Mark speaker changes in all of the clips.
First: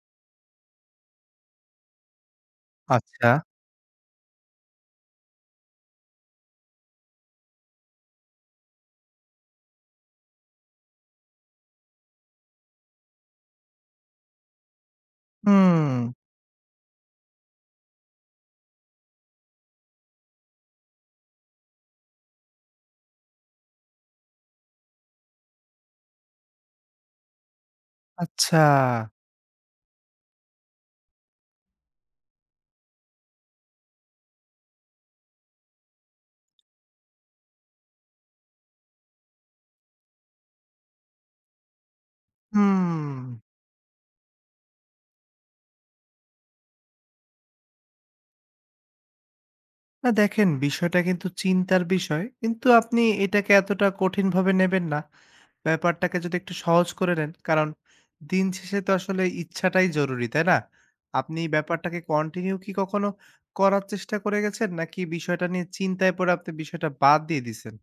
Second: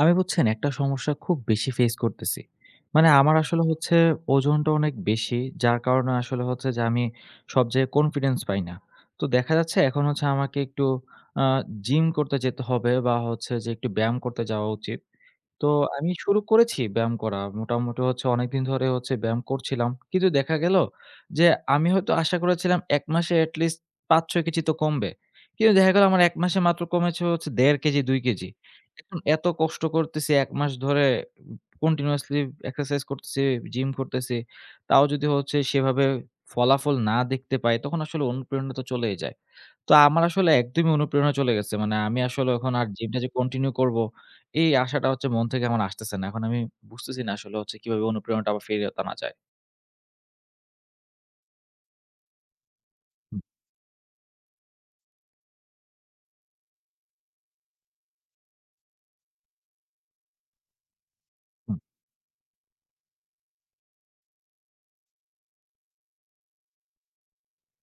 Speaker 1: আমি বুঝছেন একটা সমস্যা খুব বেশি ফেস করতেছি।
Speaker 2: আচ্ছা।
Speaker 1: আমার আসলে হচ্ছে ওজনটা অনেক বেশি। যার কারণে আসলে হচ্ছে যে আমি সব জায়গায় কনফিডেন্স পাই না। তো দেখা যাচ্ছে এখন হচ্ছে আমাকে একটু আ জিম করতে যেতে হবে বা হচ্ছে যে একটু ব্যায়াম করতে যাওয়া উচিত। তো
Speaker 2: হুম,
Speaker 1: আমি শুরু করেছি ব্যায়াম করা। মোটামুটি হচ্ছে অনেকদিন ধরে হচ্ছে ব্যায়াম করছিলাম। কিন্তু দেখা গেল যে আমি হয়তো আশা করেছিলাম ১ মাসে এট লিস্ট ৫-৬ কেজি তো কমবে। কিন্তু দেখা গেল আমার ১ মাসে মাত্র কমেছে হচ্ছে ১.৫ কেজি, ২ কেজি।
Speaker 2: আচ্ছা।
Speaker 1: এখন এত কষ্ট করতেছি ১ মাস ধরে কন্টিনিউয়াসলি এক্সারসাইজ করতেছি, জিম করতেছি। তাও যদি হচ্ছে সেভাবে ফলাফল না দেখতে পাই, তখন আসলে অনুপ্রেরণা তো চলেই যায়। তো আমার আসলে একদমই অনুপ্রেরণা চলে গেছে। আমি আসলে এখন আর
Speaker 2: হুম।
Speaker 1: জিমটা যে কন্টিনিউ করব, এই আশাটা হচ্ছে মন থেকে আমার আসতেছে না। এখন আমি বুঝতেছি না আসলে হচ্ছে কিভাবে অনুপ্রেরণাটা আবার ফিরিয়ে আনা যায়।
Speaker 2: না দেখেন বিষয়টা কিন্তু চিন্তার বিষয়। কিন্তু আপনি
Speaker 1: হুম,
Speaker 2: এটাকে এতটা কঠিনভাবে নেবেন না। ব্যাপারটাকে যদি একটু সহজ করে নেন। কারণ দিন শেষে তো আসলে ইচ্ছাটাই জরুরি, তাই না? আপনি
Speaker 1: হুম।
Speaker 2: ব্যাপারটাকে কন্টিনিউ কি কখনো করার চেষ্টা করে গেছেন? নাকি বিষয়টা নিয়ে চিন্তায় পড়ে আপনি বিষয়টা বাদ দিয়ে দিছেন?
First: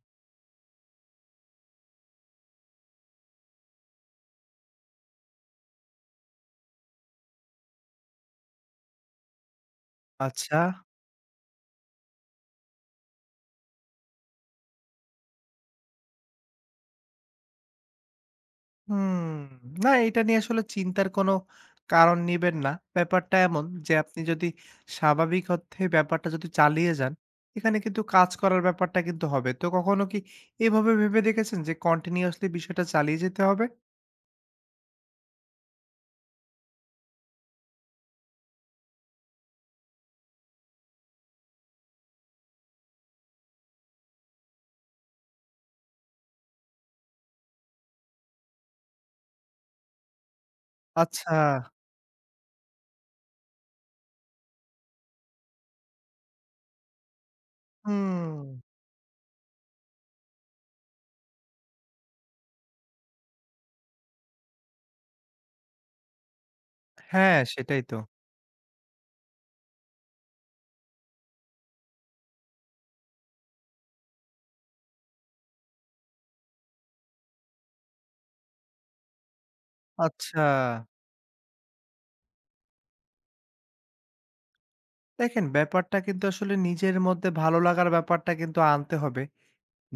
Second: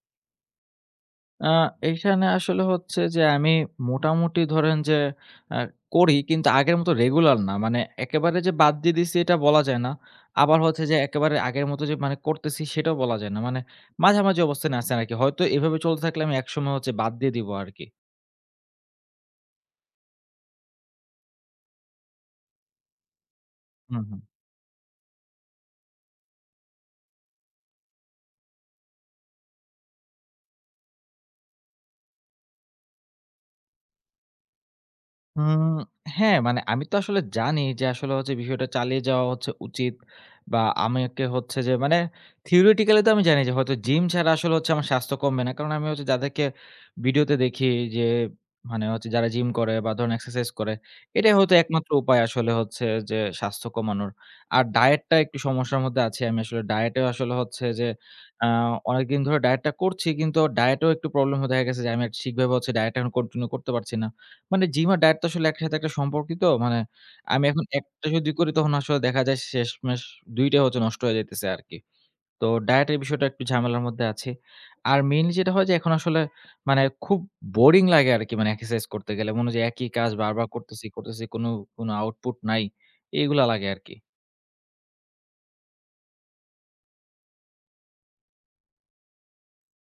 Speaker 1: আ এখানে আসলে হচ্ছে যে আমি মোটামুটি ধরেন যে আ করি কিন্তু আগের মতো রেগুলার না। মানে একেবারে যে বাদ দিয়ে দিছি এটা বলা যায় না। আবার
Speaker 2: আচ্ছা।
Speaker 1: হচ্ছে যে একেবারে আগের মতো যে মানে করতেছি সেটাও বলা যায় না। মানে মাঝামাঝি অবস্থানে আছি আরকি। হয়তো এভাবে চলতে থাকলে আমি একসময় হচ্ছে বাদ দিয়ে দিবো আরকি।
Speaker 2: হুম। না এটা নিয়ে আসলে চিন্তার কোনো কারণ নিবেন না। ব্যাপারটা এমন যে
Speaker 1: হুম,
Speaker 2: আপনি
Speaker 1: হুম।
Speaker 2: যদি স্বাভাবিক অর্থে ব্যাপারটা যদি চালিয়ে যান, এখানে কিন্তু কাজ করার ব্যাপারটা কিন্তু হবে। তো কখনো কি এভাবে ভেবে দেখেছেন যে কন্টিনিউয়াসলি বিষয়টা চালিয়ে যেতে হবে?
Speaker 1: হুম, হ্যাঁ, মানে আমি তো আসলে জানি যে আসলে হচ্ছে বিষয়টা চালিয়ে যাওয়া হচ্ছে উচিত বা আমাকে হচ্ছে যে মানে theoretically তো আমি জানি যে হয়তো জিম ছাড়া আসলে হচ্ছে আমার স্বাস্থ্য কমবে না। কারণ আমি হচ্ছে যাদেরকে ভিডিওতে দেখি যে মানে হচ্ছে যারা জিম করে বা ধরুন এক্সারসাইজ করে,
Speaker 2: আচ্ছা।
Speaker 1: এটাই হয়তো একমাত্র উপায় আসলে হচ্ছে যে স্বাস্থ্য কমানোর। আর ডায়েটটা একটু সমস্যার মধ্যে আছি। আমি আসলে ডায়েটেও আসলে হচ্ছে যে
Speaker 2: হুম।
Speaker 1: আ অনেকদিন ধরে ডায়েটটা করছি কিন্তু ডায়েটেও একটু প্রবলেম দেখা গেছে যে আমি আর ঠিকভাবে হচ্ছে ডায়েটটা এখন কন্টিনিউ করতে পারছি না। মানে জিম আর ডায়েট তো আসলে একসাথে একটা সম্পর্কিত। মানে
Speaker 2: হ্যাঁ,
Speaker 1: আমি এখন
Speaker 2: সেটাই তো।
Speaker 1: একটা যদি করি তখন আসলে দেখা যায় শেষমেষ ২ টাই হচ্ছে নষ্ট হয়ে যাইতেছে আরকি। তো ডায়েটের বিষয়টা একটু ঝামেলার মধ্যে আছি। আর মেইনলি যেটা হয় যে এখন আসলে মানে খুব বোরিং লাগে আরকি মানে এক্সারসাইজ করতে গেলে। মনে হয় যে একই কাজ
Speaker 2: আচ্ছা।
Speaker 1: বারবার করতেছি। কোনো আউটপুট নাই। এগুলা লাগে আরকি।
Speaker 2: দেখেন ব্যাপারটা কিন্তু আসলে নিজের মধ্যে ভালো লাগার ব্যাপারটা কিন্তু আনতে হবে।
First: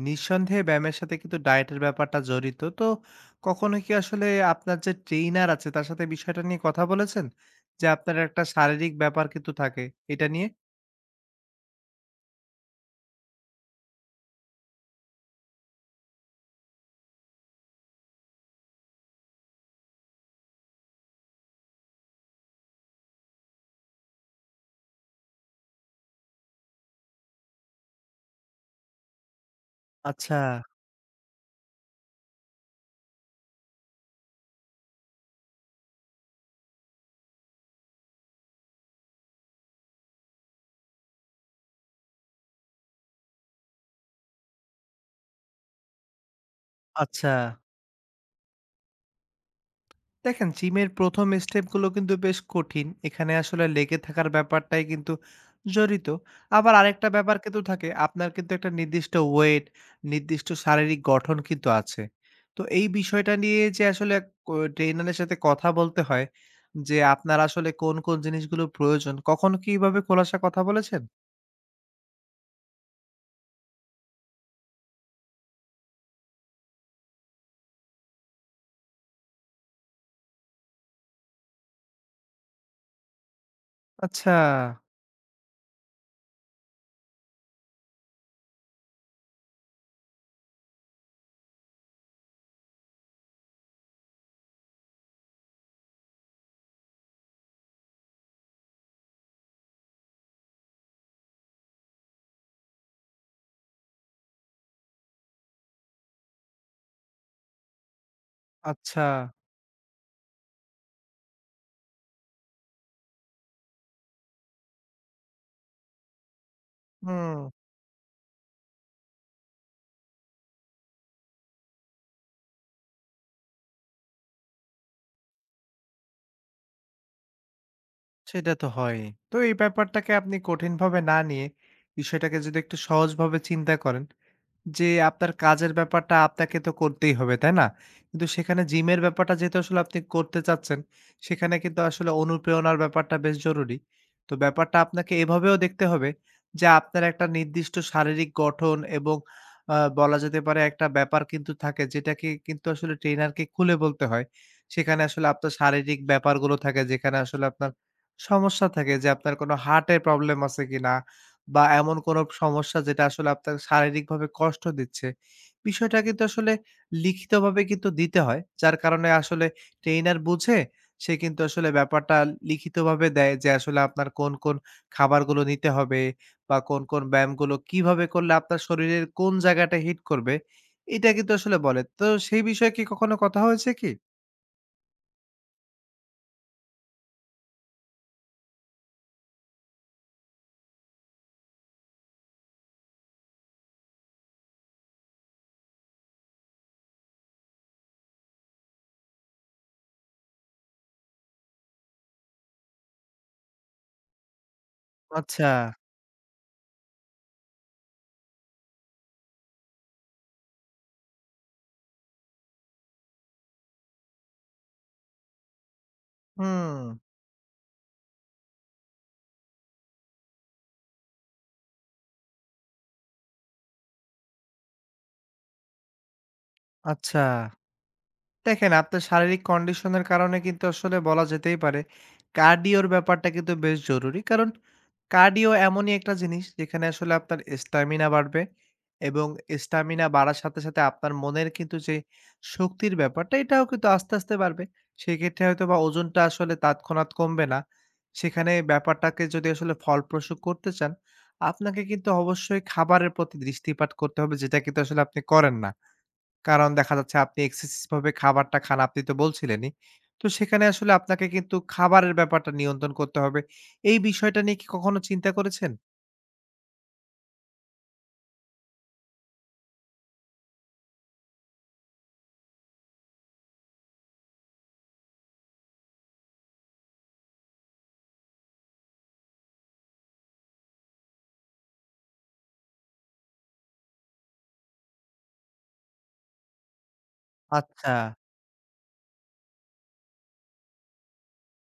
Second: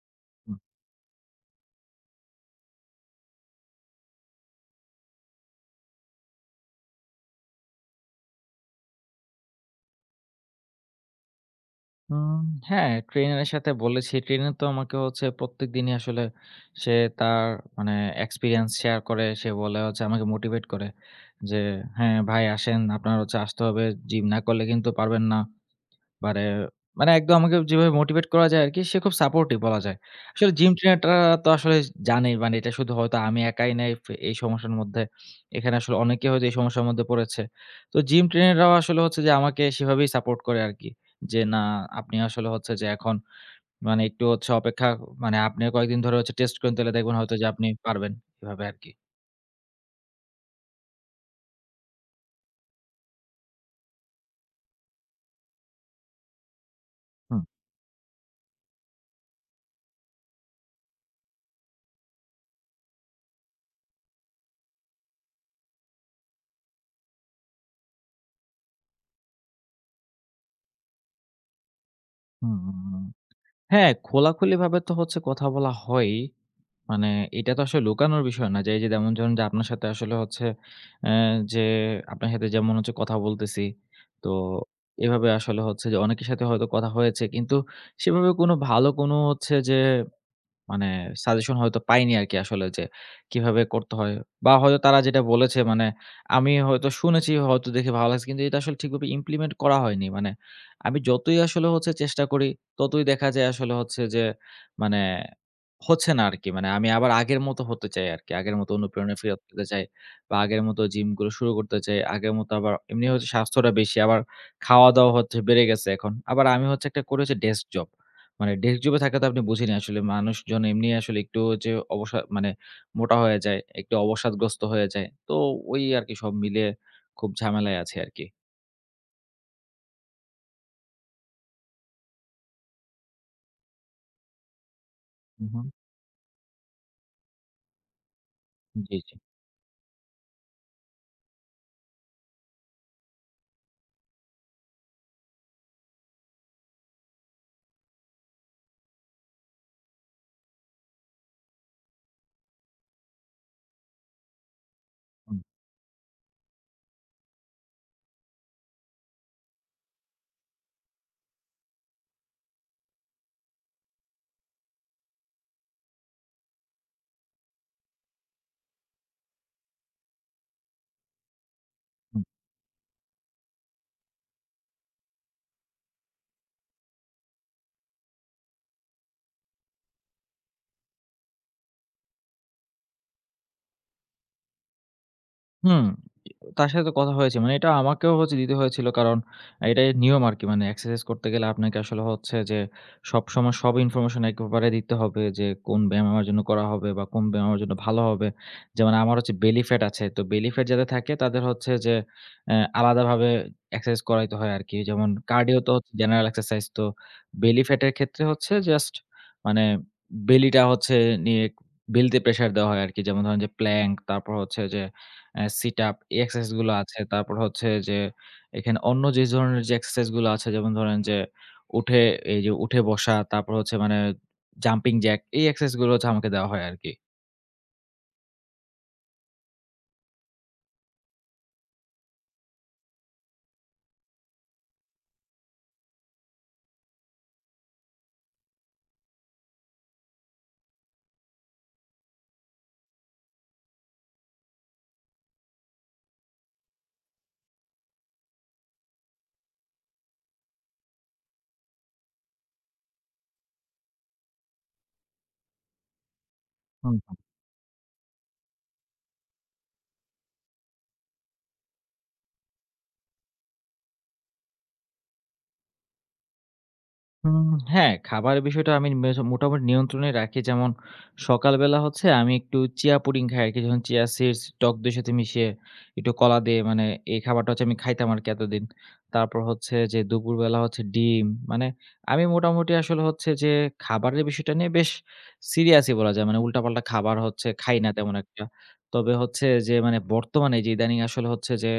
Speaker 2: নিঃসন্দেহে ব্যায়ামের সাথে কিন্তু ডায়েটের ব্যাপারটা জড়িত। তো কখনো কি আসলে আপনার যে ট্রেইনার আছে তার সাথে বিষয়টা নিয়ে কথা বলেছেন? যে আপনার একটা শারীরিক ব্যাপার কিন্তু থাকে, এটা নিয়ে?
Speaker 1: উম হ্যাঁ, ট্রেনারের সাথে বলেছি। ট্রেনার তো আমাকে হচ্ছে প্রত্যেকদিনই আসলে সে তার মানে এক্সপেরিয়েন্স শেয়ার করে। সে বলে হচ্ছে আমাকে মোটিভেট করে যে, "হ্যাঁ, ভাই আসেন, আপনার হচ্ছে আসতে হবে। জিম না করলে কিন্তু পারবেন না।" মানে, মানে একদম আমাকে যেভাবে মোটিভেট করা যায় আরকি, সে খুব সাপোর্টিভ বলা যায়।
Speaker 2: আচ্ছা,
Speaker 1: আসলে জিম ট্রেনাররা তো আসলে জানেই মানে এটা শুধু হয়তো আমি একাই নাই এই সমস্যার মধ্যে। এখানে আসলে অনেকে হয়তো এই সমস্যার মধ্যে পড়েছে। তো জিম ট্রেনাররাও আসলে হচ্ছে যে আমাকে সেভাবেই সাপোর্ট করে আরকি। যে না আপনি আসলে হচ্ছে যে এখন মানে একটু হচ্ছে অপেক্ষা মানে আপনিও কয়েকদিন ধরে হচ্ছে টেস্ট করেন তাহলে দেখবেন
Speaker 2: আচ্ছা।
Speaker 1: হয়তো যে আপনি পারবেন। এভাবে আরকি।
Speaker 2: দেখেন জিমের প্রথম স্টেপগুলো কিন্তু বেশ কঠিন। এখানে আসলে লেগে থাকার ব্যাপারটাই কিন্তু জড়িত। আবার আরেকটা ব্যাপার
Speaker 1: হুম,
Speaker 2: কিন্তু থাকে, আপনার কিন্তু একটা নির্দিষ্ট ওয়েট, নির্দিষ্ট শারীরিক গঠন কিন্তু আছে। তো এই বিষয়টা নিয়ে যে আসলে ট্রেনারের সাথে কথা বলতে হয় যে আপনার আসলে কোন কোন জিনিসগুলো প্রয়োজন, কখন কিভাবে, খোলাসা কথা বলেছেন?
Speaker 1: হুম, হুম, হুম। হ্যাঁ, খোলাখুলিভাবে তো হচ্ছে কথা বলা হয়ই। মানে এটা তো আসলে লুকানোর বিষয় না যে, এই যে যেমন ধরুন যে আপনার সাথে আসলে হচ্ছে অ্যা যে আপনার সাথে যেমন হচ্ছে কথা বলতেছি। তো
Speaker 2: আচ্ছা।
Speaker 1: এভাবে আসলে হচ্ছে যে অনেকের সাথে হয়তো কথা হয়েছে। কিন্তু সেভাবে কোনো ভালো কোনো হচ্ছে যে মানে সাজেশন হয়তো পাইনি আরকি আসলে যে কিভাবে করতে হয়। বা হয়তো তারা যেটা বলেছে মানে আমি হয়তো শুনেছি, হয়তো দেখে ভালো লাগছে। কিন্তু এটা আসলে ঠিকভাবে ইমপ্লিমেন্ট করা হয়নি। মানে আমি যতই আসলে হচ্ছে চেষ্টা করি, ততই দেখা যায় আসলে হচ্ছে যে মানে হচ্ছে না আরকি। মানে আমি আবার আগের মতো হতে চাই আরকি। আগের মতো
Speaker 2: আচ্ছা।
Speaker 1: অনুপ্রেরণা ফেরত পেতে চাই বা আগের মতো জিমগুলো শুরু করতে চাই। আগের মতো আবার এমনি হচ্ছে স্বাস্থ্যটা বেশি। আবার খাওয়া-দাওয়া হচ্ছে বেড়ে গেছে এখন। আবার আমি হচ্ছে একটা করি
Speaker 2: হুম।
Speaker 1: হচ্ছে ডেস্ক জব। মানে ডেস্ক জবে থাকলে তো আপনি বুঝেনি আসলে মানুষজন এমনি আসলে একটু যে মানে মোটা হয়ে যায়, একটু অবসাদগ্রস্ত হয়ে যায়। তো ওই আরকি সব মিলিয়ে খুব ঝামেলায় আছি আরকি।
Speaker 2: সেটা তো হয়। তো এই ব্যাপারটাকে আপনি কঠিনভাবে না নিয়ে বিষয়টাকে যদি একটু সহজভাবে চিন্তা করেন যে আপনার
Speaker 1: হুম, হুম।
Speaker 2: কাজের ব্যাপারটা আপনাকে তো করতেই হবে, তাই না? কিন্তু সেখানে
Speaker 1: জি,
Speaker 2: জিমের
Speaker 1: জি।
Speaker 2: ব্যাপারটা যেহেতু আসলে আপনি করতে চাচ্ছেন, সেখানে কিন্তু আসলে অনুপ্রেরণার ব্যাপারটা বেশ জরুরি। তো ব্যাপারটা আপনাকে এভাবেও দেখতে হবে যে আপনার একটা নির্দিষ্ট শারীরিক গঠন এবং বলা যেতে পারে একটা ব্যাপার কিন্তু থাকে, যেটাকে কিন্তু আসলে ট্রেইনারকে খুলে বলতে হয়। সেখানে আসলে
Speaker 1: হুম,
Speaker 2: আপনার শারীরিক ব্যাপারগুলো থাকে, যেখানে আসলে আপনার সমস্যা থাকে যে আপনার কোনো হার্টের প্রবলেম আছে কিনা বা এমন কোনো সমস্যা যেটা আসলে আপনাকে শারীরিকভাবে কষ্ট দিচ্ছে। বিষয়টা কিন্তু আসলে লিখিতভাবে কিন্তু দিতে হয়। যার কারণে আসলে ট্রেইনার বুঝে, সে কিন্তু আসলে ব্যাপারটা
Speaker 1: হুম।
Speaker 2: লিখিতভাবে দেয় যে আসলে আপনার কোন, কোন খাবারগুলো নিতে হবে বা কোন, কোন ব্যায়ামগুলো কিভাবে করলে আপনার শরীরের কোন জায়গাটা হিট করবে, এটা কিন্তু আসলে বলে। তো সেই বিষয়ে কি কখনো কথা হয়েছে কি?
Speaker 1: হুম। তার সাথে তো কথা হয়েছে। মানে এটা আমাকেও হচ্ছে দিতে হয়েছিল কারণ এটাই নিয়ম আরকি। মানে এক্সারসাইজ করতে গেলে আপনাকে আসলে হচ্ছে যে সবসময় সব ইনফরমেশন একেবারে দিতে হবে যে কোন ব্যায়াম আমার জন্য করা হবে বা কোন ব্যায়াম আমার জন্য ভালো হবে। যেমন আমার হচ্ছে বেলি ফ্যাট আছে। তো বেলি ফ্যাট যাদের থাকে তাদের হচ্ছে যে আলাদাভাবে এক্সারসাইজ করাইতে হয় আরকি। যেমন
Speaker 2: আচ্ছা।
Speaker 1: কার্ডিও তো হচ্ছে জেনারেল এক্সারসাইজ। তো বেলি ফ্যাটের ক্ষেত্রে হচ্ছে জাস্ট মানে বেলিটা হচ্ছে নিয়ে বেলিতে প্রেশার দেওয়া হয় আরকি। যেমন ধরেন যে প্ল্যাংক তারপর হচ্ছে যে সিট আপ এই এক্সারসাইজ গুলো
Speaker 2: হুম।
Speaker 1: আছে। তারপর হচ্ছে যে এখানে অন্য যে ধরনের যে এক্সারসাইজ গুলো আছে যেমন ধরেন যে উঠে এই যে উঠে বসা, তারপর হচ্ছে মানে জাম্পিং জ্যাক এই এক্সারসাইজ গুলো হচ্ছে আমাকে দেওয়া হয় আরকি।
Speaker 2: আচ্ছা। দেখেন আপনার শারীরিক কন্ডিশনের কারণে কিন্তু আসলে বলা যেতেই পারে কার্ডিওর ব্যাপারটা কিন্তু বেশ জরুরি। কারণ কার্ডিও এমনই একটা জিনিস যেখানে আসলে আপনার স্ট্যামিনা বাড়বে এবং স্ট্যামিনা বাড়ার সাথে সাথে আপনার মনের কিন্তু যে শক্তির ব্যাপারটা, এটাও কিন্তু আস্তে আস্তে বাড়বে। সেক্ষেত্রে হয়তো বা ওজনটা আসলে তৎক্ষণাৎ কমবে না। সেখানে ব্যাপারটাকে যদি আসলে ফলপ্রসূ করতে চান, আপনাকে কিন্তু অবশ্যই খাবারের প্রতি দৃষ্টিপাত করতে হবে, যেটা কিন্তু আসলে আপনি করেন না। কারণ দেখা যাচ্ছে আপনি এক্সেসিভ ভাবে খাবারটা খান, আপনি তো বলছিলেনই। তো সেখানে আসলে আপনাকে কিন্তু খাবারের ব্যাপারটা নিয়ন্ত্রণ করতে হবে। এই বিষয়টা নিয়ে কি কখনো চিন্তা করেছেন?
Speaker 1: হুম, হ্যাঁ, খাবারের বিষয়টা আমি মোটামুটি নিয়ন্ত্রণে রাখি। যেমন সকালবেলা হচ্ছে আমি একটু চিয়া পুডিং খাই আরকি। যখন চিয়া সিডস টক দইয়ের সাথে মিশিয়ে একটু কলা দিয়ে মানে এই খাবারটা হচ্ছে আমি খাইতাম আরকি এতদিন। তারপর হচ্ছে যে দুপুরবেলা হচ্ছে ডিম। মানে আমি মোটামুটি আসলে হচ্ছে যে খাবারের বিষয়টা নিয়ে বেশ সিরিয়াসই বলা যায়। মানে উল্টাপাল্টা খাবার হচ্ছে খাই না
Speaker 2: আচ্ছা।
Speaker 1: তেমন একটা। তবে হচ্ছে যে মানে বর্তমানে যে ইদানিং আসলে হচ্ছে যে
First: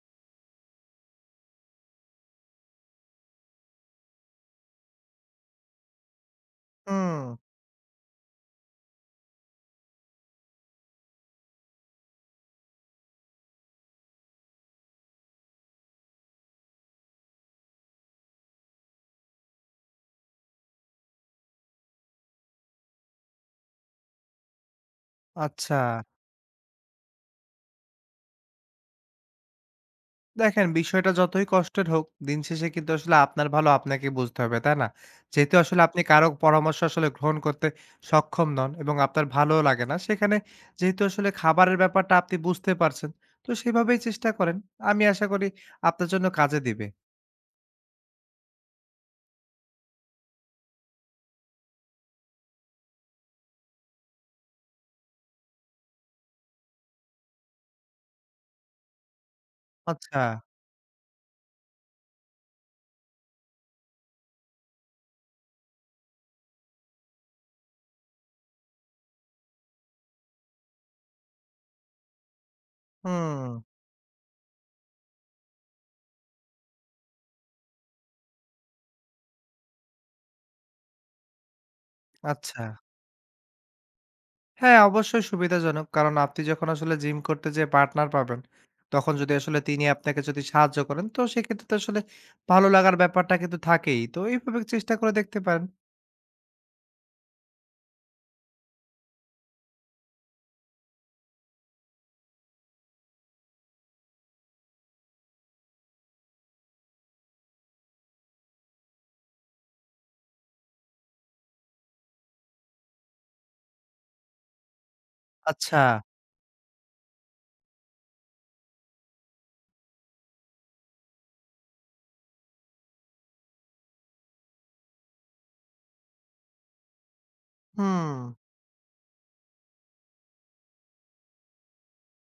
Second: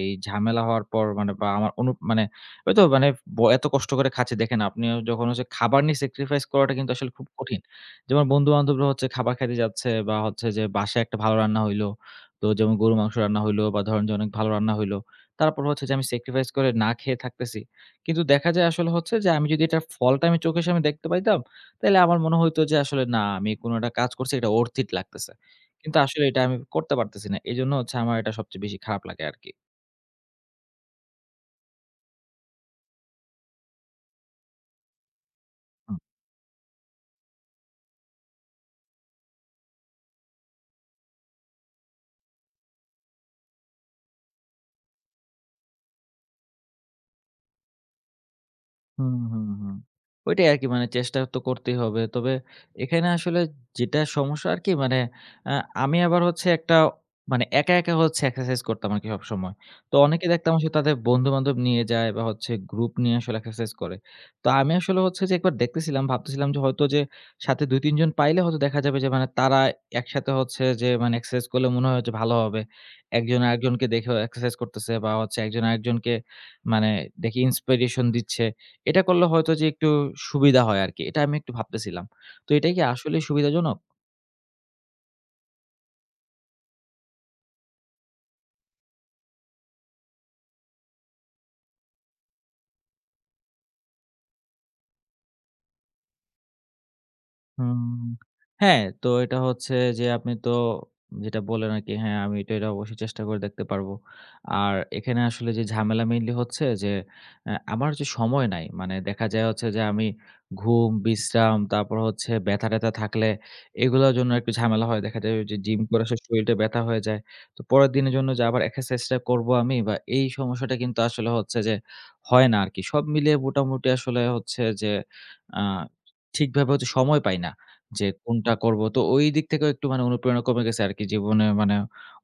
Speaker 1: এই ঝামেলা হওয়ার পর মানে বা আমার মানে হয়তো মানে এত কষ্ট করে খাচ্ছি। দেখেন আপনিও যখন হচ্ছে খাবার নিয়ে স্যাক্রিফাইস করাটা কিন্তু আসলে
Speaker 2: হুম,
Speaker 1: খুব কঠিন। যেমন বন্ধু-বান্ধবরা হচ্ছে খাবার খাইতে যাচ্ছে বা হচ্ছে যে বাসায় একটা ভালো রান্না হইলো। তো যেমন গরুর মাংস রান্না হইলো বা ধরেন যে অনেক ভালো রান্না হইলো। তারপর হচ্ছে যে আমি স্যাক্রিফাইস করে না খেয়ে থাকতেছি। কিন্তু দেখা যায় আসলে হচ্ছে যে আমি যদি এটার ফলটা আমি চোখের সামনে দেখতে পাইতাম, তাইলে আমার মনে হইতো যে আসলে না আমি কোনো একটা কাজ করছি এটা worth it লাগতেছে।
Speaker 2: আচ্ছা।
Speaker 1: কিন্তু আসলে এটা আমি করতে পারতেছি না। এজন্য হচ্ছে আমার এটা সবচেয়ে বেশি খারাপ লাগে আরকি।
Speaker 2: দেখেন বিষয়টা যতই কষ্টের হোক, দিন শেষে কিন্তু আসলে আপনার ভালো আপনাকে বুঝতে হবে, তাই না? যেহেতু আসলে আপনি কারো পরামর্শ আসলে গ্রহণ করতে সক্ষম নন এবং আপনার ভালোও লাগে না, সেখানে যেহেতু আসলে খাবারের ব্যাপারটা আপনি বুঝতে পারছেন, তো সেভাবেই চেষ্টা করেন। আমি আশা করি আপনার জন্য কাজে দিবে।
Speaker 1: হুম, হুম, হুম। ওইটাই আরকি মানে চেষ্টা তো করতেই হবে। তবে এখানে আসলে যেটা সমস্যা আরকি মানে আ আমি আবার হচ্ছে একটা মানে একা হচ্ছে এক্সারসাইজ করতাম আরকি সবসময়। তো
Speaker 2: আচ্ছা।
Speaker 1: অনেকে দেখতাম আসলে তাদের বন্ধু-বান্ধব নিয়ে যায় বা হচ্ছে গ্রুপ নিয়ে আসলে এক্সারসাইজ করে। তো আমি আসলে হচ্ছে যে একবার দেখতেছিলাম, ভাবতেছিলাম যে হয়তো যে সাথে ২-৩ জন পাইলে হয়তো দেখা যাবে যে মানে তারা একসাথে হচ্ছে যে মানে এক্সারসাইজ করলে মনে হয় যে ভালো হবে। একজন
Speaker 2: হুম,
Speaker 1: আরেকজনকে দেখেও এক্সারসাইজ করতেছে বা হচ্ছে একজন আরেকজনকে মানে দেখি ইন্সপিরেশন দিচ্ছে। এটা করলে হয়তো যে একটু সুবিধা হয় আরকি। এটা আমি একটু ভাবতেছিলাম। তো
Speaker 2: আচ্ছা।
Speaker 1: এটা কি আসলেই সুবিধাজনক?
Speaker 2: হ্যাঁ, অবশ্যই সুবিধাজনক। কারণ আপনি যখন আসলে জিম করতে যেয়ে পার্টনার পাবেন, তখন যদি আসলে তিনি আপনাকে যদি সাহায্য করেন, তো সেক্ষেত্রে তো আসলে ভালো লাগার ব্যাপারটা কিন্তু থাকেই। তো এইভাবে চেষ্টা করে দেখতে পারেন।
Speaker 1: হুম, হ্যাঁ, তো এটা হচ্ছে যে আপনি তো যেটা বললেন আরকি, হ্যাঁ, আমি তো এটা অবশ্যই চেষ্টা করে দেখতে পারবো। আর এখানে আসলে যে ঝামেলা মেইনলি হচ্ছে যে আমার যে সময় নাই। মানে দেখা যায় হচ্ছে যে আমি ঘুম, বিশ্রাম তারপর হচ্ছে ব্যথা-ট্যাথা থাকলে এগুলোর জন্য একটু ঝামেলা হয়। দেখা যায় যে
Speaker 2: আচ্ছা,
Speaker 1: জিম করে আসলে শরীরটা ব্যথা হয়ে যায়। তো পরের দিনের জন্য যে আবার এক্সারসাইজটা করবো আমি বা এই সমস্যাটা কিন্তু আসলে হচ্ছে যে হয় না আরকি। সব মিলিয়ে মোটামুটি আসলে হচ্ছে যে আ ঠিকভাবে হচ্ছে সময় পাই না। যে
Speaker 2: হুম,
Speaker 1: কোনটা করব। তো ওই দিক থেকেও একটু মানে অনুপ্রেরণা কমে গেছে আরকি জীবনে মানে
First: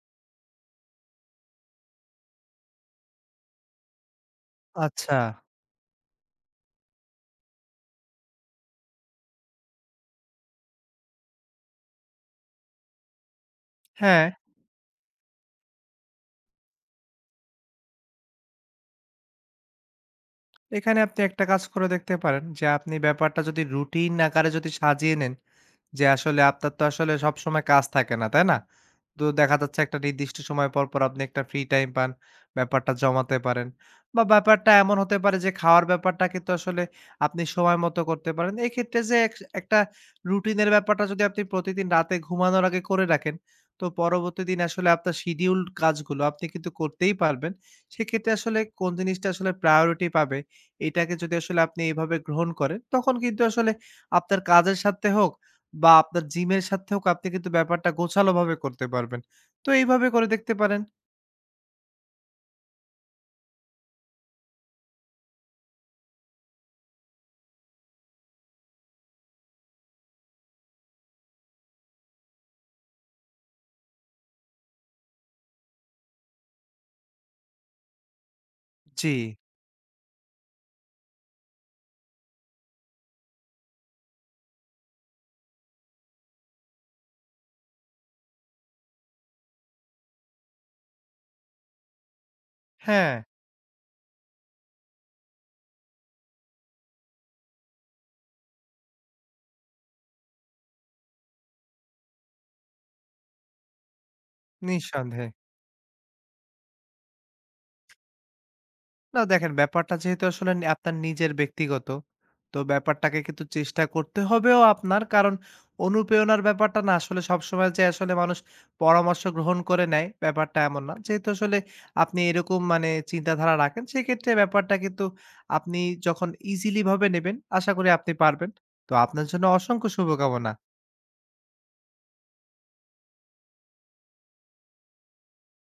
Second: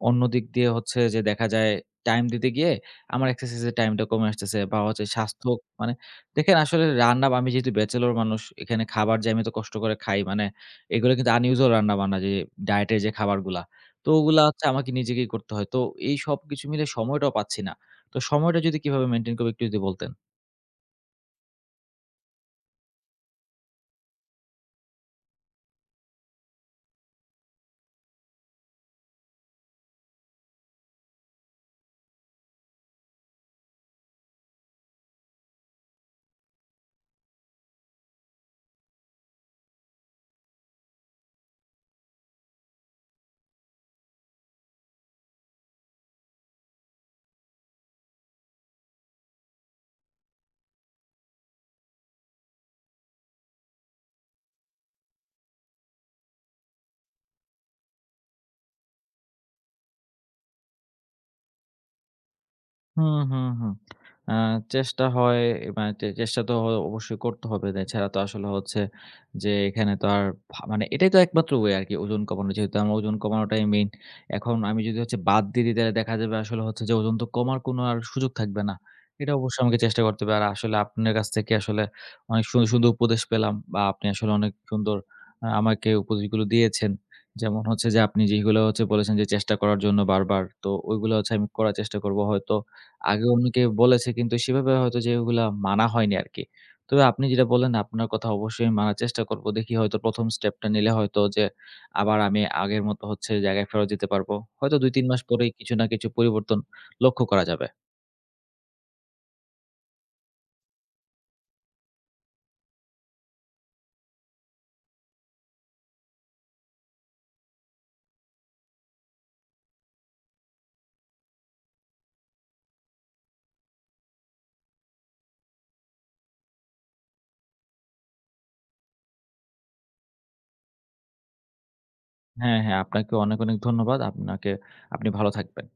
Speaker 1: অন্য দিক দিয়ে হচ্ছে যে দেখা যায় টাইম দিতে গিয়ে আমার এক্সারসাইজ এর টাইমটা কমে আসতেছে বা হচ্ছে
Speaker 2: আচ্ছা।
Speaker 1: স্বাস্থ্য মানে দেখেন আসলে রান্না বা- আমি যেহেতু ব্যাচেলর মানুষ এখানে খাবার যে আমি এত কষ্ট করে খাই মানে এগুলো কিন্তু আনইউজুয়াল রান্না-বান্না যে ডায়েটের যে খাবারগুলা। তো
Speaker 2: হ্যাঁ,
Speaker 1: ওগুলা হচ্ছে আমাকে নিজেকেই করতে হয়। তো এই সবকিছু মিলে সময়টাও পাচ্ছি না। তো সময়টা যদি কিভাবে মেইনটেইন করব একটু যদি বলতেন?
Speaker 2: এখানে আপনি একটা কাজ করে দেখতে পারেন যে, আপনি ব্যাপারটা যদি রুটিন আকারে যদি সাজিয়ে নেন যে আসলে আপনার তো আসলে সবসময় কাজ থাকে না, তাই না? তো দেখা যাচ্ছে একটা নির্দিষ্ট সময় পর, পর আপনি একটা ফ্রি টাইম পান। ব্যাপারটা জমাতে পারেন। বা ব্যাপারটা এমন হতে পারে যে খাওয়ার ব্যাপারটা কিন্তু আসলে আপনি সময় মতো করতে পারেন। এক্ষেত্রে যে একটা রুটিনের ব্যাপারটা যদি আপনি প্রতিদিন রাতে ঘুমানোর আগে করে রাখেন, তো পরবর্তী দিন আসলে আপনার শিডিউলড কাজগুলো আপনি কিন্তু করতেই পারবেন। সেক্ষেত্রে আসলে কোন জিনিসটা আসলে প্রায়োরিটি পাবে, এটাকে যদি আসলে আপনি এভাবে গ্রহণ করেন, তখন কিন্তু আসলে আপনার কাজের সাথে হোক বা আপনার জিমের সাথেও আপনি কিন্তু ব্যাপারটা গোছালোভাবে করতে পারবেন। তো এইভাবে করে দেখতে পারেন।
Speaker 1: হুম, হুম, হুম। আ চেষ্টা হয় মানে চেষ্টা তো অবশ্যই করতে হবে। এছাড়া তো আসলে হচ্ছে যে এখানে তো আর মানে এটাই তো একমাত্র ওয়ে আরকি ওজন কমানো। যেহেতু আমার ওজন কমানোটাই মেইন। এখন আমি যদি হচ্ছে বাদ দিয়ে দিই তাহলে দেখা যাবে আসলে হচ্ছে যে ওজন তো কমার কোনো আর সুযোগ থাকবে না।
Speaker 2: জি,
Speaker 1: এটা অবশ্যই আমাকে চেষ্টা করতে হবে। আর আসলে আপনার কাছ থেকে আসলে অনেক সুন্দর উপদেশ পেলাম বা আপনি আসলে অনেক সুন্দর আমাকে উপদেশগুলো দিয়েছেন। যেমন হচ্ছে যে আপনি যেগুলো হচ্ছে বলেছেন যে চেষ্টা করার জন্য বারবার। তো ওইগুলো হচ্ছে আমি করার চেষ্টা করব। হয়তো
Speaker 2: হ্যাঁ,
Speaker 1: আগে অনেকে বলেছে কিন্তু সেভাবে হয়তো যে ওগুলা মানা হয়নি আরকি। তবে আপনি যেটা বললেন আপনার কথা অবশ্যই আমি মানার চেষ্টা করব। দেখি হয়তো ১ম স্টেপটা নিলে হয়তো যে আবার আমি আগের মতো হচ্ছে জায়গায় ফেরত যেতে পারবো। হয়তো ২-৩ মাস
Speaker 2: নিঃসন্দেহে।
Speaker 1: পরেই কিছু না কিছু পরিবর্তন লক্ষ্য করা যাবে।
Speaker 2: না দেখেন ব্যাপারটা যেহেতু আসলে আপনার নিজের ব্যক্তিগত, তো ব্যাপারটাকে কিন্তু চেষ্টা করতে হবেও আপনার। কারণ অনুপ্রেরণার ব্যাপারটা না আসলে সবসময় যে আসলে মানুষ পরামর্শ গ্রহণ করে নেয়, ব্যাপারটা এমন না। যেহেতু আসলে আপনি এরকম মানে চিন্তাধারা রাখেন, সেক্ষেত্রে ব্যাপারটা কিন্তু আপনি যখন ইজিলি ভাবে নেবেন, আশা করি আপনি পারবেন। তো আপনার জন্য অসংখ্য শুভকামনা।
Speaker 1: হ্যাঁ, হ্যাঁ আপনাকে অনেক ধন্যবাদ। আপনাকে আপনি ভালো থাকবেন।